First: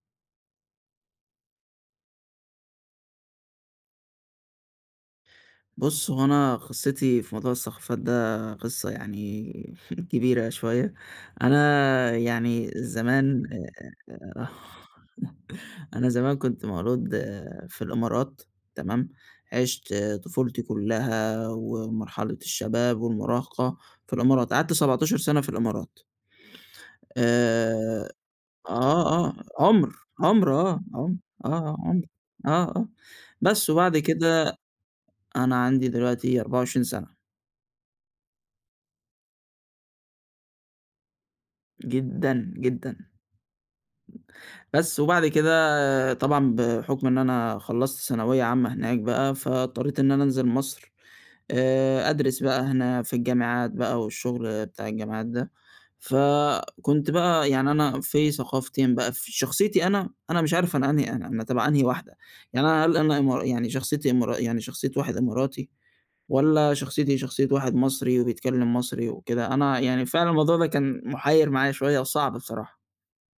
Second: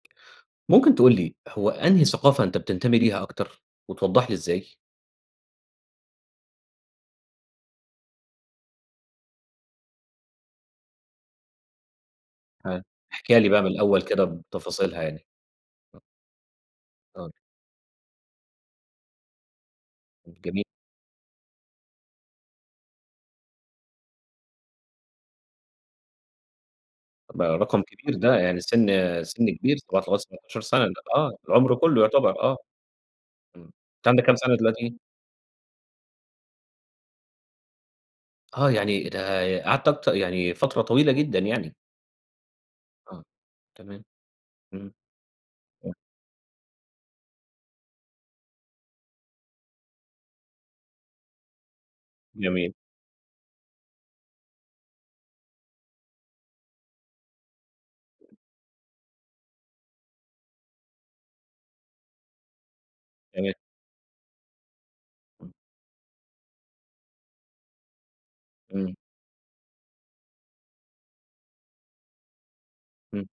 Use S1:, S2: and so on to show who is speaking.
S1: ممكن تقول لي هو أنهي ثقافة أنت بتنتمي ليها أكتر، وتوضح لي إزاي؟
S2: بُص، هو أنا قصتي في موضوع الثقافات ده قصّة يعني كبيرة شويّة، أنا يعني
S1: حلو، احكيها
S2: زمان
S1: لي بقى من الأول كده
S2: آآ،
S1: بتفاصيلها يعني. أ
S2: أنا زمان كنت مولود
S1: [unintelligible]
S2: في الإمارات تمام، عِشت طفولتي
S1: جميل.
S2: كلّها ومرحلة الشباب والمراهقة في الإمارات، قعدت 17 سنة في الإمارات.
S1: ما رقم
S2: آآ،
S1: كبير ده، يعني سن
S2: آه، آه،
S1: سن كبير [unintelligible]
S2: عُمر، عُمر
S1: 17
S2: آه،
S1: سنة
S2: عُمر
S1: آه، العمر
S2: آه،
S1: كله
S2: عُمر
S1: يعتبر
S2: آه،
S1: آه.
S2: آه،
S1: امم،
S2: بس وبعد
S1: أنت عندك كام
S2: كده
S1: سنة دلوقتي؟
S2: أنا عندي دلوقتي 24 سنة.
S1: آه، يعني إيه ده قعدت أكتر يعني فترة طويلة جدًا يعني.
S2: جدًا، جدًا.
S1: آه، تمام، إمم.
S2: بس، وبعد
S1: آه.
S2: كده طبعًا بحكم إن أنا خلصت ثانوية عامةً هناك بقى، فاضطريت إن أنا أنزل مصر آآ، أدرس بقى
S1: جميل.
S2: هنا في الجامعات بقى والشغل بتاع الجامعات ده، فكنت بقى يعني أنا في ثقافتين بقى في شخصيتي أنا، أنا مش عارف أنا أنهي أنا أنا تبع أنهي واحدة يعني أنا هل أنا إما
S1: تمام.
S2: يعني شخصيتي إمارا يعني شخصيّة واحد
S1: إمم.
S2: إماراتي والّا شخصيتي شخصيّة واحد مصري وبيتكلّم
S1: امم.
S2: مصري وكده، أنا يعني فعلًا الموضوع ده كان مُحير معايا شويّة وصعب بصراحة.
S1: إمم.